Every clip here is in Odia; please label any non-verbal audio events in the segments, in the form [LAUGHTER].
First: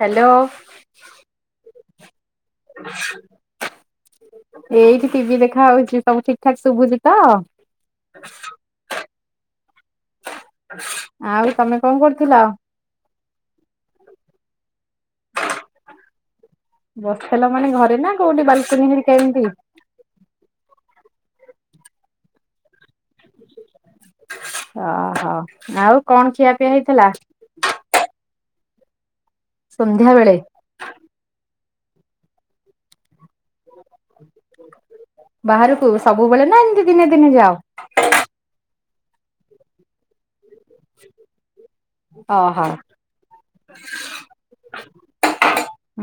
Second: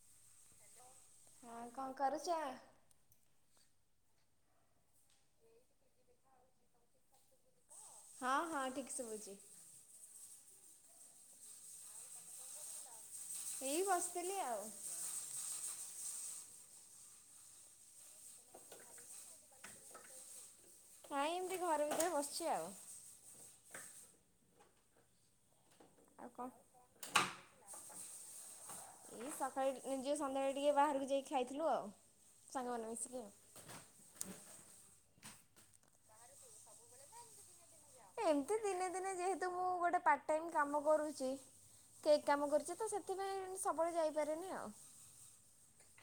ହ୍ୟାଲୋ। ହଁ କଣ କରୁଛ? ଏଇଠି ଟିଭି ଦେଖା ହଉଛି ସବୁ ଠିକ ଠାକ ଶୁଭୁଛି ତ। ହଁ ହଁ ଠିକ ଶଭୁଛି। ଆଉ ତମେ କଣ କରୁଥିଲ? ଏଇ ବସିଥିଲି ଆଉ। ବସିଥିଲ ମାନେ ଘରେ ନା କୋଉଠି ବାଲକୁନି ହେରିକା ଏମିତି। ନାଇଁ ଏମିତି ଘର ଭିତରେ ବସିଛି ଆଉ। ଓହୋ ଆଉ କଣ ଖିଆ ପିଆ ହେଇଥିଲା? ଏଇ ସକାଳେ ସନ୍ଧ୍ୟା ନିଜେ ବେଳେ? ସନ୍ଧ୍ୟାବେଳେ ଟିକେ ବାହାରକୁ ଯାଇକି ଖାଇଥିଲୁ ଆଉ ସାଙ୍ଗମାନେ ମିଶିକି ଆଉ। ବାହାରକୁ ସବୁବେଳେ ନା ଏମିତି ଦିନେ ଦିନେ ଯାଅ? ଏମିତି ଦିନେ ଦିନେ ଯେହେତୁ ମୁଁ ଗୋଟେ ପାର୍ଟ ଟାଇମ୍ କାମ କରୁଛି କେକ୍ କାମ ଓହୋ କରୁଛି ତ ସେ ସେଥିପାଇଁ ସବୁବେଳେ ଯାଇପାରେନି ଆଉ।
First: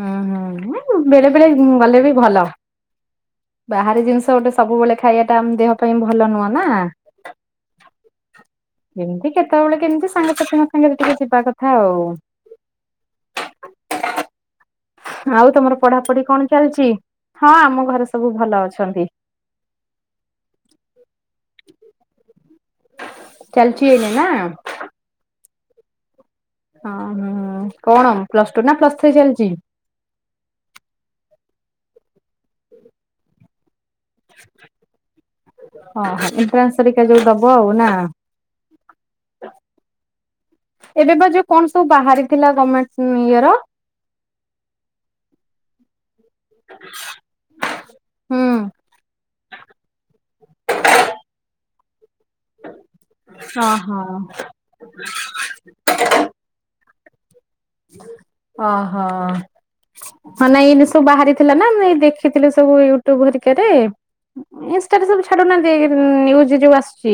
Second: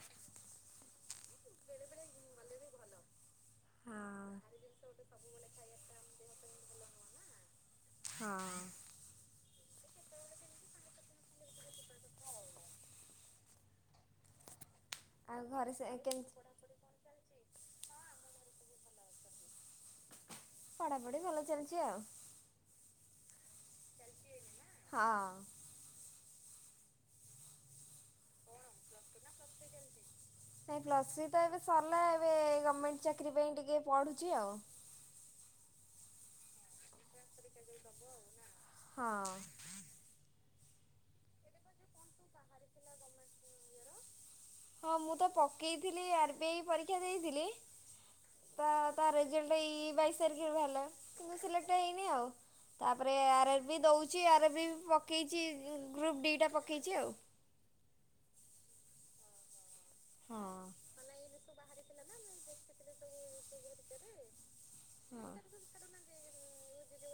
ହୁଁ ହୁଁ ବେଳେ ବେଳେ ଗଲେ ବି ଭଲ। ବାହାରି ହଁ ଜିନିଷ ଗୋଟେ ସବୁବେଳେ ଖାଇବା ଟା ଆମ ଦେହ ପାଇଁ ଭଲ ନୁହଁ ନା। ହଁ। ଏମତି କେତେବେଳେ କେମିତି ସାଙ୍ଗସାଥୀ ମୋ ସାଙ୍ଗ ଟିକେ ଯିବା କଥା ଆଉ। [INAUDIBLE] ଆଉ ଘରେ ତମର ସେ ପଢାପଢି କେମିତି କଣ ଚାଲିଛି ହଁ ଆମ ଘରେ ସବୁ ଭଲ ଅଛନ୍ତି। ପଢ଼ାପଢ଼ୀ ଭଲ ଚାଲିଛି ଆଉ। ଚାଲିଛି ଏଇନ ନା। ହଁ। ହଁ ଓଁ କଣ ପ୍ଲସ୍ ଟୁ ନା ପ୍ଲସ୍ ଥ୍ରୀ ଚାଲିଛି? [UNINTELLIGIBLE] ନାଇ ପ୍ଲସ ଥ୍ରି ତ ଏବେ ସରିଲା ଏବେ ଗଭମେଣ୍ଟ ଚାକିରି ପାଇଁ ଟିକେ ପଢୁଛି। ଓ ଏଣ୍ଟାନ୍ସ ହେରିକା ଯୋଉ ଦବ ଆଉ ନା। ହଁ। ଏବେ ବା ଯୋଉ କଣ ସବୁ ବାହାରି ଥିଲା ଗଭମେଣ୍ଟ ଇଏ ର। ହଁ ମୁଁ ତ ପକେଇଥିଲି ଆର୍ ବି ଆଇ ପରୀକ୍ଷା ଦେଇଥିଲି। ହୁଁ। ତା ତା ରେଜଲ୍ଟ ଏଇ ବାଇଶ ତାରିଖରେ ବାହାରିଲା କିନ୍ତୁ ସିଲେକ୍ଟ ହେଇନି ଆଉ ତାପରେ ଆର୍ ଆର୍ ବି ଓହୋ। ଦଉଛି ଆର୍ ଆର୍ ବି ପକେଇଛି। ଗ୍ରୁପ୍ ଡି ଟା ପକାଇଛି ଆଉ। ଅ ହଁ। [INAUDIBLE] ହଁ ନାଇ ଏଇନେ ସବୁ ବାହାରି ଥିଲା ନା ମୁ ଏ ଦେଖିଥିଲି ସବୁ ୟୁଟ୍ୟୁବ ହରିକାରେ। ଇନଷ୍ଟାରେ ସବୁ ଛାଡ଼ୁନାହାନ୍ତି ଏଇ ନ୍ୟୁଜ୍ ଯୋଉ ଆସୁଛି।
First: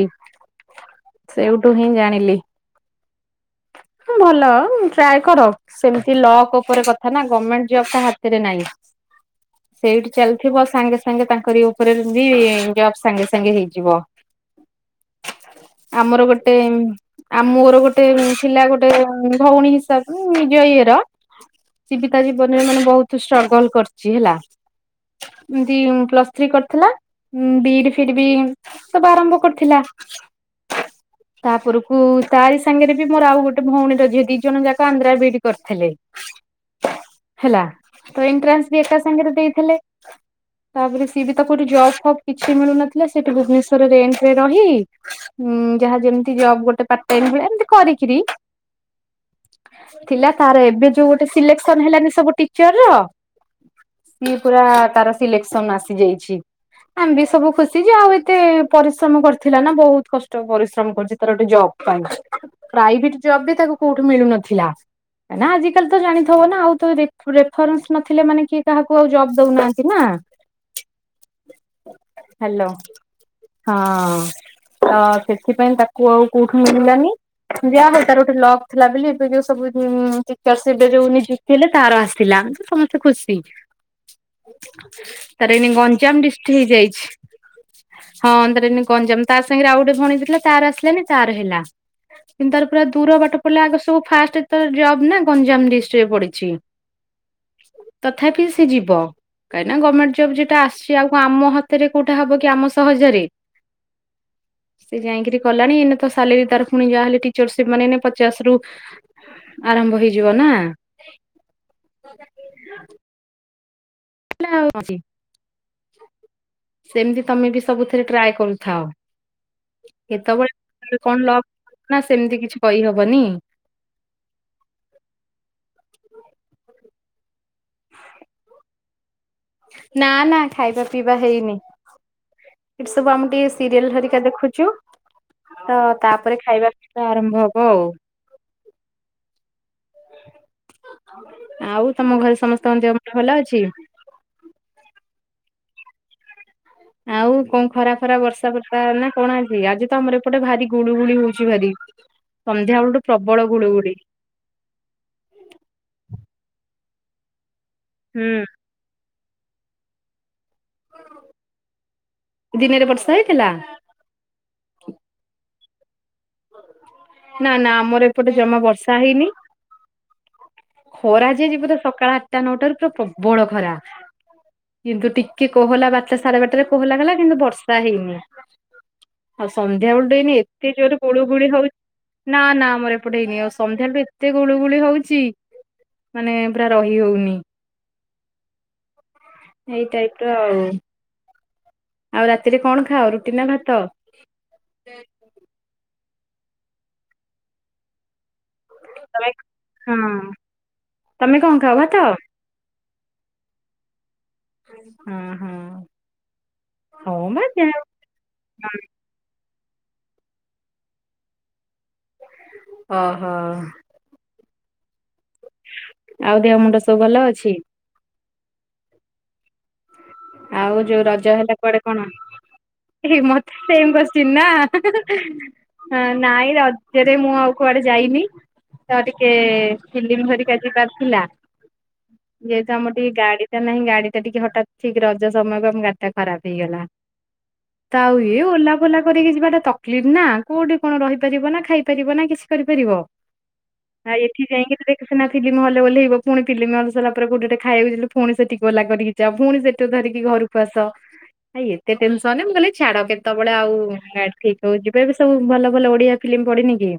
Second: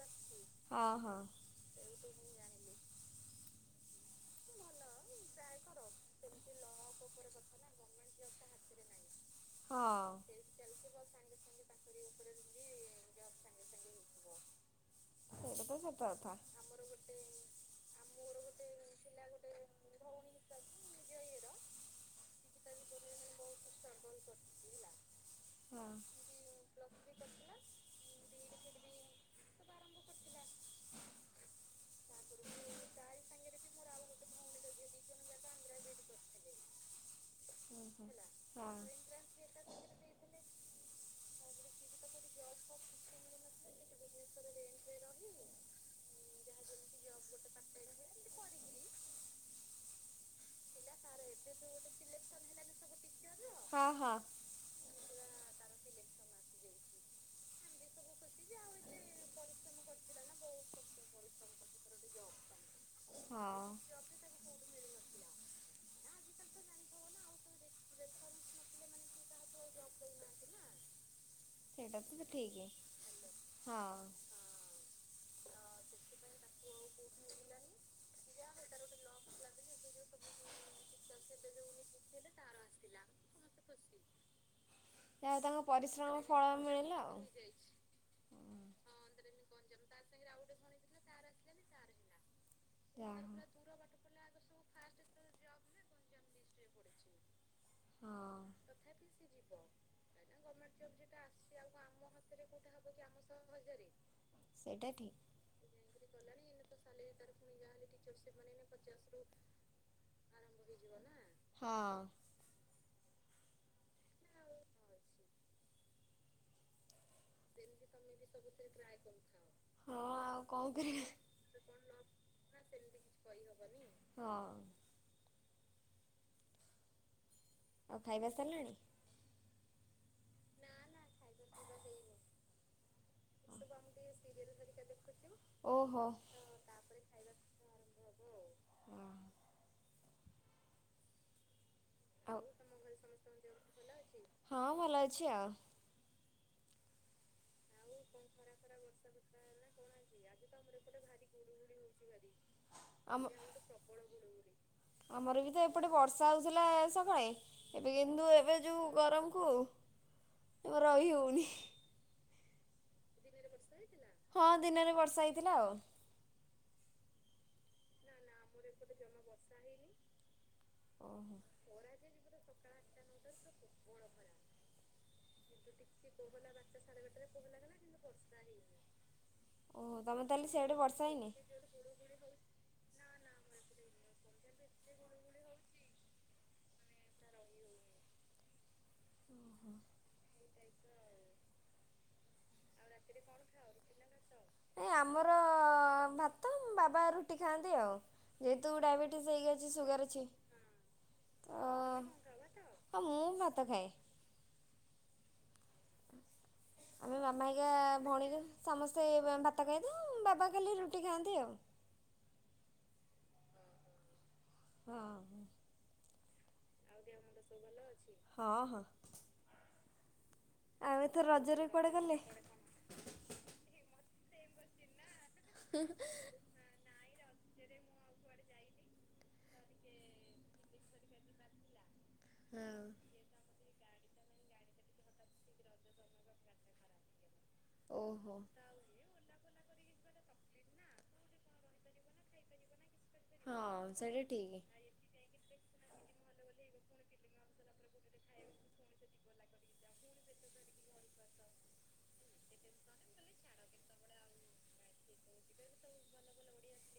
ସେଇଠୁ ସେଇଠୁ ମୁଁ ଜାଣିଲି। ଭଲ ଟ୍ରାଏ କର ସେମତି ଲକ୍ ଉପରେ କଥା ନା ଗଣମେଣ୍ଟ ଜବ କାହା ହାତରେ ନାହିଁ। ହଁ। ସେଇଠି ଚାଲିଥିବ ସାଙ୍ଗେ ସାଙ୍ଗେ ତାଙ୍କରି ଉପରେ ବି ଜବ୍ ସାଙ୍ଗେ ସାଙ୍ଗେ ହେଇଯିବ। ସେଇଟା ତ ସତ କଥା। ଆଉ ମୋର ଗୋଟେ ଥିଲା ଗୋଟେ ଭଉଣୀ ହିସାବରେ ହୁଁ ନିଜ ଇଏର ସିଏବି ତା ଜୀବନରେ ମାନେ ବହୁତ ଷ୍ଟ୍ରଗଲ କରିଛି ହେଲା। ଏମତି ହଁ ପ୍ଲସ୍ ଥ୍ରୀ କରିଥିଲା। ହଁ ବିଡି ଫିଡି ବି ସବୁ ଆରମ୍ଭ କରିଥିଲା। ତାପରକୁ ତାରି ସାଙ୍ଗରେ ବି ମୋର ଆଉ ଗୋଟେ ଭଉଣୀର ଝିଏ ଦି ଜଣ ଯାକ ପ୍ରାୟ ବିଡି କରିଥିଲେ। ହେଲା ହଁ ତ ଏଣ୍ଟ୍ରାନ୍ସ ବି ହ ଏକା ସାଙ୍ଗରେ ହଁ ଦେଇଥିଲେ [UNINTELLIGIBLE] ତାପରେ ସିଏ ବି ତ କୋଉଠି ଜବ ଫବ୍ କିଛି ମିଳୁନଥିଲା ସେଠୁ ଭୁବନେଶ୍ୱରରେ ରେଣ୍ଟରେ ରହି ଉଁ ଯାହା ଯେମତି ଜବ୍ ଗୋଟେ ପାର୍ଟ ଟାଇମ୍ ଭଳିଆ ଏମିତି କରିକିରି ଥିଲା ତାର ଏବେ ଯୋଉ ଗୋଟେ ସିଲେକ୍ସନ ହେଲାନି ସବୁ ଟିଚରର ହଁ ହଁ। ସିଏ ପୁରା ତାର ସିଲେକ୍ସନ ଆସିଯାଇଛି। ଆମ୍ ବି ସବୁ ଖୁସି ଯେ ଆଉ ଏତେ ପରିଶ୍ରମ କରିଥିଲା ନା ବୋହୁତ କଷ୍ଟ ପରିଶ୍ରମ କରିଚି ତାର ଗୋଟେ ଜବ୍ ପାଇଁ ପ୍ରାଇଭିଟ୍ ଜବ୍ ବି ହଁ। ତାକୁ କୋଉ ତ ମିଳୁନଥିଲା ନା ଆଜି କାଲି ତ ଜାଣିଥବ ନା ଆଉ ତ ରେଫ୍ ରେଫରେନ୍ସ ନଥିଲେ ମାନେ କିଏ କାହାକୁ ଆଉ ଜବ୍ ଦଉନାହାନ୍ତି ନା। ସେଇଟା ତ ହଁ ଠିକି। ହ୍ୟାଲୋ ହଁ। ତ ସେଥିପାଇଁ ତାକୁ ଆଉ କୋଉଠୁ ମିଳିଲାନି ଯା ହଉ ତାର ଗୋଟେ ଲକ୍ ଥିଲା ବିଲି ଏବେ ସବୁ ଯୋଉଁ [UNINTELLIGIBLE] ଏବେ ଯୋଉ ନିଯୁକ୍ତି ହେଲେ ତାର ଆସଥିଲା ତ ସମସ୍ତେ ଖୁସି। ଯାହା ତାର ତାଙ୍କ ଏଇନେ ଗଞ୍ଜାମ ପରିଶ୍ରମ ଡିଷ୍ଟି ଫଳ ମିଳିଲା ହେଇଯାଇଛି। ଆଉ। ହଁ ତାର ଏଇନେ ଗଞ୍ଜାମ ତା ସାଙ୍ଗେରେ ଆଉ ଗୋଟେ ଭଉଣୀ ଥିଲା ତାର ଆସିଲାନି ତାର ହେଲା। କିନ୍ତୁ ତାର ପୁରା ଦୂର ଯାହା ବାଟ ହଉ। ପଡିଲା ଆଗ ସବୁ ଫାଷ୍ଟ ତାର ଜବ୍ ନା ଗଞ୍ଜାମ ଡିଷ୍ଟିରେ ପଡିଛି। ହଁ ତଥାପି ସିଏ ଯିବ। କାଇଁ ନା ଗମେଣ୍ଟ ଜବ୍ ଯେଟା ଆସଚି ଆଉ କଁ ଆମ ହାତରେ କୋଉଟା ହବ କି ଆମ ସହଜରେ। ସହଜରେ ସେ ଯାଇଙ୍କିରି କଲାଣି ଏଇେନ ତ ସାଲେରୀ ତାର ପୁଣି ଯାହା ହେଲେ ଟିଚର ସିପ୍ ମାନେ ପଚାଶରୁ ଆରମ୍ଭ ହେଇଯିବ ନା। ହଁ। [UNINTELLIGIBLE] ସେମତି ତମେ ବି ସବୁଥେରେ ଟ୍ରାଏ କରୁଥାଅ। ହଁ ଆଉ କଣ କେତବେଳେ କରିବା କଣ ଲକ ନା ସେମତି କିଛି କଇହବନି। ହଁ। ଆଉ ଖାଇବା ସରିଲାଣି? ନା ନା ଖାଇବା ପିଇବା ହେଇନି। ଏଠି ସବୁ ଆମେ ଟିକେ ସିରିଏଲ ହେରିକା ଦେଖୁଛୁ ତ ଓହୋ ତାପରେ ଖାଇବା ଟା ଆରମ୍ଭ ହବ ଅଉ। ଆଉ ତମ ଘରେ ଆଉ ସମସ୍ତଙ୍କ ଦେହ ମୁଣ୍ଡ ଭଲ ଅଛି? ହଁ ଭଲ ଅଛି ଆଉ। ଆଉ କଁ ଖରା ଫରା ବର୍ଷା ଫର୍ଷା ନା କଣ ଆଜି? ଆଜି ତ ଆମର ଏ ଏପଟେ ଭାରି ଗୁଳୁ ଗୁଳି ହଉଚି ଭାରି ସନ୍ଧ୍ୟାବେଳଠୁ ଆମ ପ୍ରବଳ ଗୁଳୁଗୁଳି। ଆମର ବି ତ ଏପଟେ ବର୍ଷା ହଉଥିଲା ସକାଳେ ଏବେ କିନ୍ତୁ ହୁଁ ଏବେ ଯୋଉ ଗରମକୁ ରହି ହଉନି। ଦିନେରେ ବର୍ଷା ହେଇଥିଲା? ହଁ ଦିନେରେ ବର୍ଷା ହେଇଥିଲା ଆଉ। ନା ନା ଆମର ଏପଟେ ଜମା ବର୍ଷା ହେଇନି। ଖରା ଓହୋ ଯେ ଯିବ ତ ସକାଳ ଆଟା ନଅଟାରୁ ପୁରା ପ୍ରବଳ ଖରା କିନ୍ତୁ ଟି କି କୋହଲା ବାରଟା ସାଡେ ବାରଟାରେ କୋହଲା କଲା କିନ୍ତୁ ବର୍ଷା ହେଇନି। ଆଉ ସନ୍ଧ୍ୟା ଓହୋ ବେଳୁଠୁ ତମେ ଏଇନେ ତାହେଲେ ଏତେ ସିଆଡ଼େ ଜୋରେ ବର୍ଷା ଗୁଳୁ ହେଇନି? ଗୁଳି ହଉ ନା ନା ଆମର ଏପଟେ ହେଇନି ଆଉ ସନ୍ଧ୍ୟାବେଳଠୁ ଏତେ ଗୁଳୁ ଗୁଳି ହଉଚି ମାନେ ପୁରା ରହି ହଉନି। ଏଇ ଟାଇପର ଆଉ। ଆଉ ରାତିରେ କଣ ଖାଅ ରୁଟି ନା ଭାତ? ଏ ଆମର ଭାତ ବାବା ରୁଟି ଖାଆନ୍ତି ଆଉ। ଯେହେତୁ ଡାଇବେଟିସ୍ ତମେ ହେଇକି ଅଛି ସୁଗାର ଅଛି ହଁ ତମେ କଣ ତ ଖାଅ ଭାତ ହଁ ମୁଁ ଭାତ ଖାଏ। ଉଁ ହୁଁ। ଆମେ ମାମା ହେରିକା ଭଉଣୀରା ସମସ୍ତେ ଭାତ ଖାଇ ଥାେଉ ବାବା କାଲି ରୁଟି ଖାଆନ୍ତି ଆଉ। ଓହୋ। ହଁ, ଆଉ ଦେହ ମୁଣ୍ଡ ସବୁ ଭଲ ଅଛି? [UNINTELLIGIBLE] ହଁ, ହଁ। ଆଉ ଯୋଉ ଏଥର ରଜ ହେଲା ରଜରେ କୁଆଡେ କୁଆଡ଼େ କଣ? ଗଲେ? ଏଇ ମତେ ସେମ୍ [UNINTELLIGIBLE] ନା ନାଇଁ ର ଜରେ ମୁଁ ଆଉ କୁଆଡେ ଯାଇନି। ତ ଟିକେ ଫିଲ୍ମ ହରିକା ଯିବାର ଥିଲା। ଯେହେତୁ ହଁ ଆମର ଟିକେ ଗାଡି ଟା ନାହିଁ ଗାଡି ଟା ଟିକେ ହଠାତ୍ ଠିକ ରଜ ସମୟକୁ ଆମ ଗାଡିଟା ଖରାପ ହେଇଗଲା ତ ଆଉ ଓହୋ ଇଏ ଓଲା ଓଲା କରିକି ଯିବାଟା ତକଲିଫ ନା କୋଉଠି କଣ ରହିପାରିବ ନା ଖାଇ ପାରିବ ନା କିଛି କରିପାରିବ। ହଁ ସେଇଟା ଏଠି ଠିକ୍। ଯାଇଙ୍କିରି ଦେ ସେନା ଫିଲ୍ମ ହଲ ବୋଲେ ହେଇବ ପୁଣି ଫିଲ୍ମ ହଲ ସଲା ପରେ ଗୋଟେଟେ ଖାଇବାକୁଇଲେ ପୁଣି ସେ ଟିକ ଓଲା କରିକି ଯ ପୁଣି ସେ ଟୋ ଧରିକି ଘରକୁ ଆସ। ଭାଇ ଏତେ ଟେନସନ ମୁଁ କହିଲି ଛାଡ କେତେବେଳେ ଆଉ ଗାଡି ଠିକ ହଉ ଯିବେ ବି ସବୁ ଭଲ ଭଲ ଓଡିଆ ଫିଲ୍ମ ପଡିିନି କି?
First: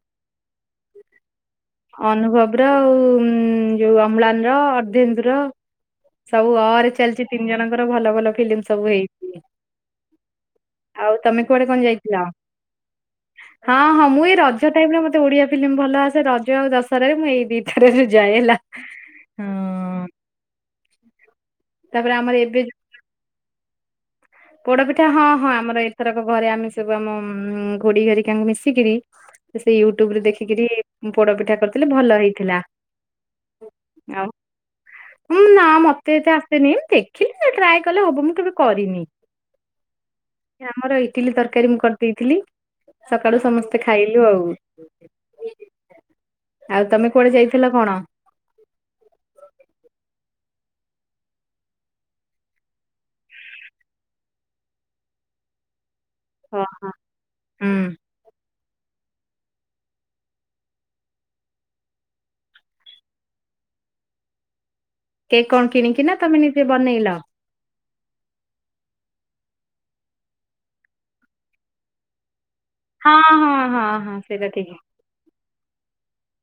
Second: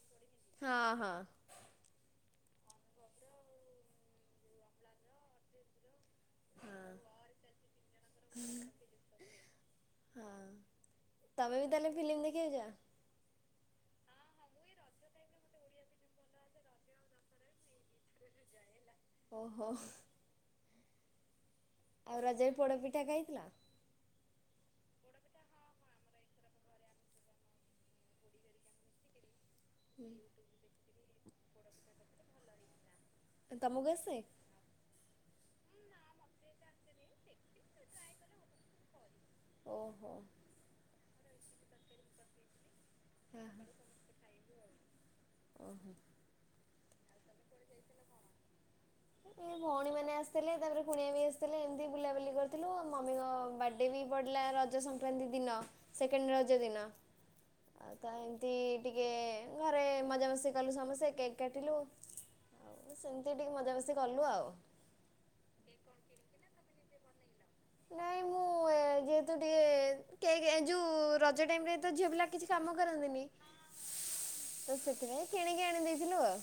ହଁ ହଁ। ଅନୁଭବ ର ଆଉଁ ଯୋଉ ଅମ୍ଳାନ ର ଅରର୍ଧେନ୍ଦ ର ସବୁ ଆରେ ହଁ। ଚାଲିଛି ତିନି ଜଣଙ୍କର ଭଲ ଭଲ ଫିଲ୍ମ ସବୁ ହେଇଛି। ହଁ ଆଉ ତମେ କୁଆଡେ ବି କଣ ତାହେଲେ ଯାଇଥିଲ? ଫିଲ୍ମ ଦେଖିବାକୁ ଯାଅ? ହଁ, ହଁ ମୁଁ ଏଇ ରଜ ଟାଇମରେ ମତେ ଓଡିଆ ଫିଲ୍ମ ଭଲ ଆସେ ରଜ ଆଉ ଦଶହରାରେରେ ମୁଁ ଏଇ ଦିଟାରେରେ ଯାଏ ହେଲା। ଓହୋ। ହଁ ତାପରେ ଆଉ ଆମର ରଜରେ ଏବେ ଯୋଉ ପୋଡପିଠା ଖାଇଥିଲ? ପୋଡପିଠା ହଁ ହଁ ଆମର ଏଥରକ ଘରେ ଆମେ ସବୁ ଆମଉଁ ଖୁଡ଼ି ହେରିଙ୍କା କାଙ୍କୁ ମିଶିକିରି ସେ ୟୁଟ୍ୟୁବରେ ଦେଖିକରି ପୋଡ ପିଠା କରିଥିଲେ ଭଲ ହେଇଥିଲା। ତମକୁ ଆସେ? ଆଉ ନା ମତେ ଏତେ ଆସନି ଦେଖିଲି ଟ୍ରାଏ କଲେ ହବ ମୁଁ କେବେ କରିନି। ଓହୋ। ଆମର ଇଟିଲି ତରକାରୀ ମୁଁ କରିଦେଇଥିଲି ସକାଳୁ ହଁ ହଁ ସମସ୍ତେ ଖାଇଲୁ ଆଉ। ଓହୋ। ଆଉ ତମେ କୁଆଡେ ଯାଇଥିଲ କଣ? ଏ ଭଉଣୀ ମାନେ ଆସିଥିଲେ ତାପରେ କୁଣିଆ ବି ଆସିଥିଲେ ଏମିତି ବୁଲାବୁଲି କରିଥିଲୁ ଆଉ ମମିଙ୍କ ବା ଡେ ବି ପଡ଼ିଲା ରଜ ସଂକ୍ରାନ୍ତି ଦିନ ସେକେଣ୍ଡ ରଜ ହଁ ଦିନ। ହଁ ହୁଁ। ଆଉ ତ ଏମିତି ଟିକେ ଘରେ ମଜାମସ୍ତି କଲୁ ସମସ୍ତେ କେକ୍ କାଟିଲୁ। ଆଉ ସେମିତି ଟିକେ ମଜାମସି କଲୁ ଆଉ। କେକ କଣ କିଣିକି ନା ତମେ ନିଜେ ବନେଇଲ? ନାଇଁ ମୁଁ ଯେହେତୁ ଟିକେ କେକ ଏ ଯୋଉ ରଜ ଟାଇମରେ ଝିଅପିଲା କିଛି କାମ ହଁ କରନ୍ତିନି ହଁ ହଁ ହଁ ସେଇଟା ଠିକ୍ ତ ସେଥିପାଇଁ କିଣିକି ଆଣି ଦେଇଥିଲୁ ଆଉ।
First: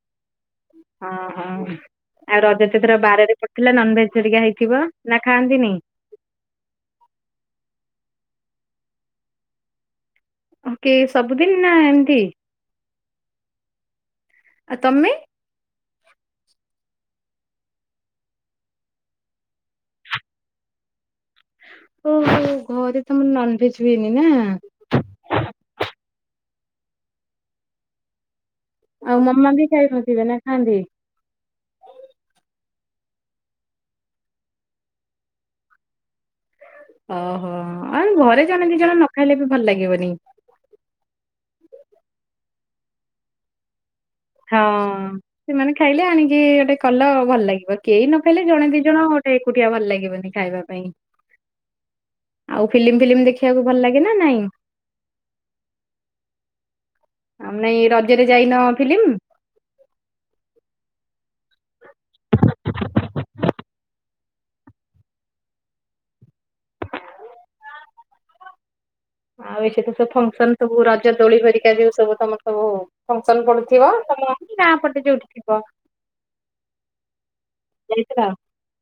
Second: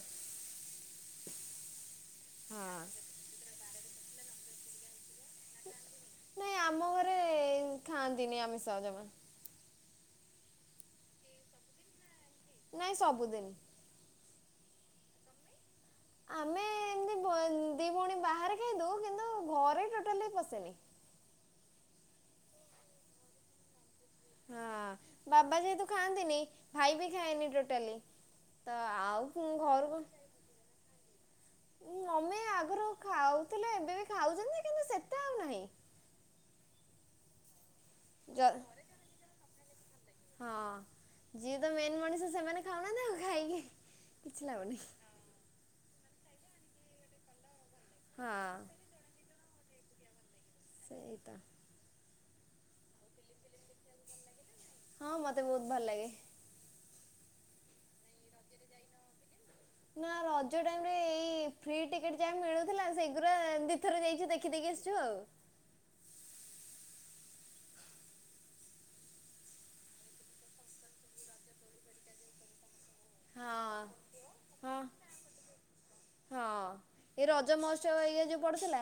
ଓହୋ ଆଉ ହଁ ରଜସେତିର ବାରରେ ପଡ଼ିଥିଲା ନନ ଭେଜରିକା ହେଇଥିବ। ନା ଖାଆନ୍ତିନି। ନାଇଁ ଆମ ଘରେ ଖାଆନ୍ତିନି ଆମେ ସହଜମା। ଓକେ ସବୁଦିନ ନା ଏମତି? ନାଇଁ ସବୁଦିନ। ଆ ତମେ? ଆମେ ଏମତି ବ ଦି ଭଉଣୀ ବାହାରେ ଖାଇଦଉ କିନ୍ତୁ ଘରେ ଟୋଟାଲି ପଶେନି। ଓହୋ ଘରେ ତମର ନନଭେଜ ହୁଏନି ନା। ହଁ ବାବା ଯେହେତୁ ଖାଆନ୍ତିନି ଭାଇ ବି ଖାଏନି ଟୋଟାଲି। ତ ଆଉ ମାମା ଫୁଣ ବି ଘରକୁ ଖାଇନଥିବେ ନା ଖାଆନ୍ତି ମମି ଆଗରୁ ଖାଉଥିଲେ ଏବେ ବି ଖାଉଛନ୍ତି କିନ୍ତୁ ସେତେ ଆଉ ନାହିଁ। ଓହୋ ଆଉ ଜ ଘରେ ଜଣେ ଦି ଜଣ ନ ଖାଇଲେ ବି ଭଲ ଲାଗିବନି। ହଁ ଯିଏ ତ ମେନ୍ ମଣିଷ ସେମାନେ ଖାଉନାହାନ୍ତି ଆଉ ଖାଇକି କିଛି ହଁ ଲାଭନି ସେମାନେ ଖାଇଲେ ଆଣିକି ଗୋଟେ କଲ ଭଲ ଲାଗିବ କେହି ନ ଖାଇଲେ ହଁ ଜଣେ ଦି ଜଣ ଏକୁଟିିଆ ଭଲ ଲାଗିବନି ଖାଇବାକୁ। ସେଇତ। ଆଉ ଫିଲ୍ମ ଫିଲ୍ମ ଦେଖିବାକୁ ଭଲ ଲାଗେ ନା ନାଇଁ? ହଁ ମତେ ବହୁତ ଭଲ ଲାଗେ। ଆମେ ଏ ରଜରେ ଯାଇନ ଫିଲ୍ମ। ନା ରଜ ଟାଇମ୍ ରେ ଏଇ ଫ୍ରି ଟିକେଟ୍ ଯାହା ମିଳୁଥିଲା ସେଇଗୁଡ଼ା ଦିଥର ଯାଇଛୁ ଦେଖିଦେକି ଆସିଛୁ ଆଉ। ଆଉ ଏଠ ତ ସବୁ ଫଙ୍କସନ୍ ସବୁ ରଜ ଦୋଳି ହରିକା ଯଉ ସବୁ ତମର ସବୁ। ଫଙ୍କସନ୍ ହଁ ପଡୁଥିବ ତମ ହଁ ଗାଁ ପଟେ ଯୋଉଠିଥିବ। ହଁ ଏ ରଜ ମହତ୍ସ ଇଏ ଯାଇଥିଲ ଯୋଉ ପଡୁଥିଲା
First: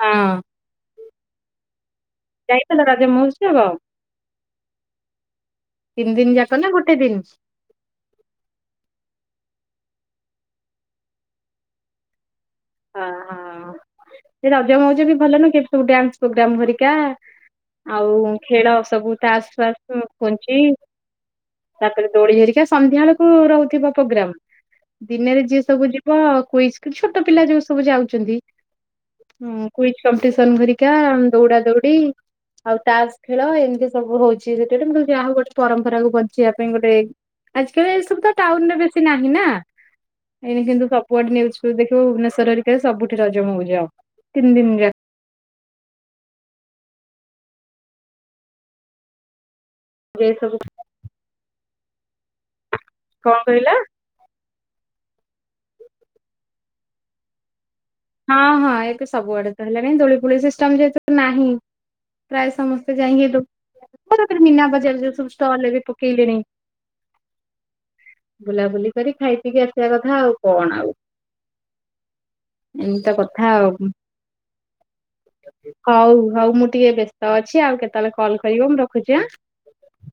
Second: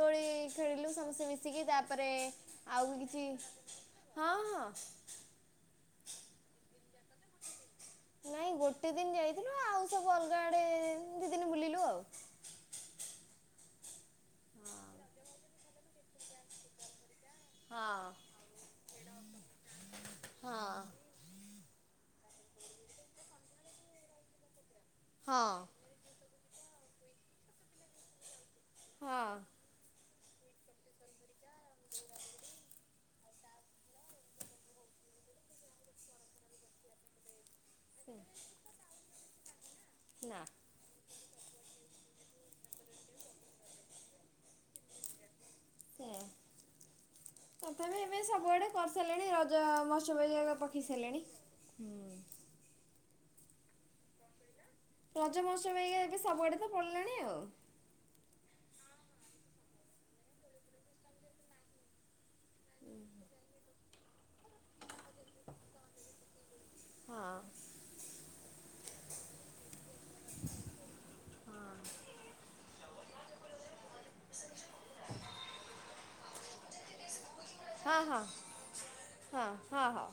ଦୋଳି ହଁ। ଖେଳିଲୁ ସମସ୍ତେ ମିଶିକି ତାପରେ ଯାଇଥିଲ ଆଉ ରଜ କିଛି ମହୋତ୍ସବ? ହଁ ହଁ। ତିନି ଦିନ ଯାକ ନା ଗୋଟେ ଦିନ? ନାଇଁ ଗୋଟେ ଦିନ ଯାଇଥିଲୁ ଆଉ ସବୁ ଅଲଗା ଆଡେ ଦି ଦିନ ବୁଲିଲୁ ଆଉ। ହିଁ ହଁ ରଜ ମଉଜ ବି ଭଲନୁହେଁ କି ଏଠି ସବୁ ଡ୍ୟାନ୍ସ ପ୍ରୋଗ୍ରାମ୍ ହରିକା। ହଁ ଆଉ ଖେଳ ସବୁ ତା ଆସ ଫାସ ହଁ ପୁଞ୍ଚି। ତାପରେ ଦୋଳି ହରିକା ସନ୍ଧ୍ୟା ବେଳକୁ ରହୁଥିବା ପ୍ରୋଗ୍ରାମ୍ ଦିନରେ ହଁ ଯିଏ ସବୁ ଯ କଜ କୁଇଜ୍ ଛୋଟ ପିଲା ଯୋଉ ସବୁ ଯାଉଛନ୍ତି ହଁ କୁଇଜ୍ କପିଟିସ୍ନ କରିକି। କ୍ୟାମ୍ ଦୌଡା ଦୌଡି ଆଉ ତା ଖେଳ ଏମିତି ସବୁ ହଉଛି ସେତ ମୁ ଯାହା ହଉ ଗୋଟେ ପରମ୍ପରାକୁ ବଞ୍ଚେଇିବା ପାଇଁ ଗୋଟେ ଆଜି କାଲି ଏ ସବୁ ତ ଟାଉନୁରେ ବେଶୀ ନାହିଁ ନା ନା ଏଇ କିନ୍ତୁ କୁଆଡେ ନିଉଯୁ ଫିଉଜ୍ ଦେଖୁବୁ ଭୁବନେଶ୍ୱର ହରିକ ସବୁଠି ରଜ ମୋଊଯ ତିନି ଦିନ ଯାକ। ସେ ତଥାପି ଏବେ ସବୁଆଡେ କରିସାରିଲେଣି ରଜ ମ ଯାକ ଏ ଚୋବେଇ ଚୋବେଇକା ସବୁ ପକେଇ ସାରିଲେଣି ହୁଁ। କଣ କହିଲା? ରଜ ମହୋତ୍ସବ ଇଏ ଏବେ ସବୁଆଡେ ତ ପଡଲାଣି ଆଉ। ହଁ ହଁ ଏତ ସବୁଆଡେ ତ ହେଲାଣି ଦୋଳି ଫୋଳି ସିଷ୍ଟମ ଯେହେତୁ ନାହିଁ ପ୍ରାୟ ସମସ୍ତେ ଯାଇକି ଲୁ କ ତାପରେ ମିନା ବଜାର ଯଉ ସବୁ ଷ୍ଟଲ ଏବେ ପକେଇଲେଣି। ହଁ। ବୁଲାବୁଲି କରି ଖାଇ ପିକି ଆସିବା କଥା ଆଉ କଣ ଆଉ ହଁ। ଏଇତ କଥା ଆଉ ହଉ ହଉ ମୁଁ ଟିକେ ବେ ତ ଅଛି ଆଉ ହଁ କେତେବେଳେ ହଁ ହଁ କଲ୍ କରିବ ମୁଁ ରଖୁଛି ଆଁ। ହଁ ହଁ ହଁ।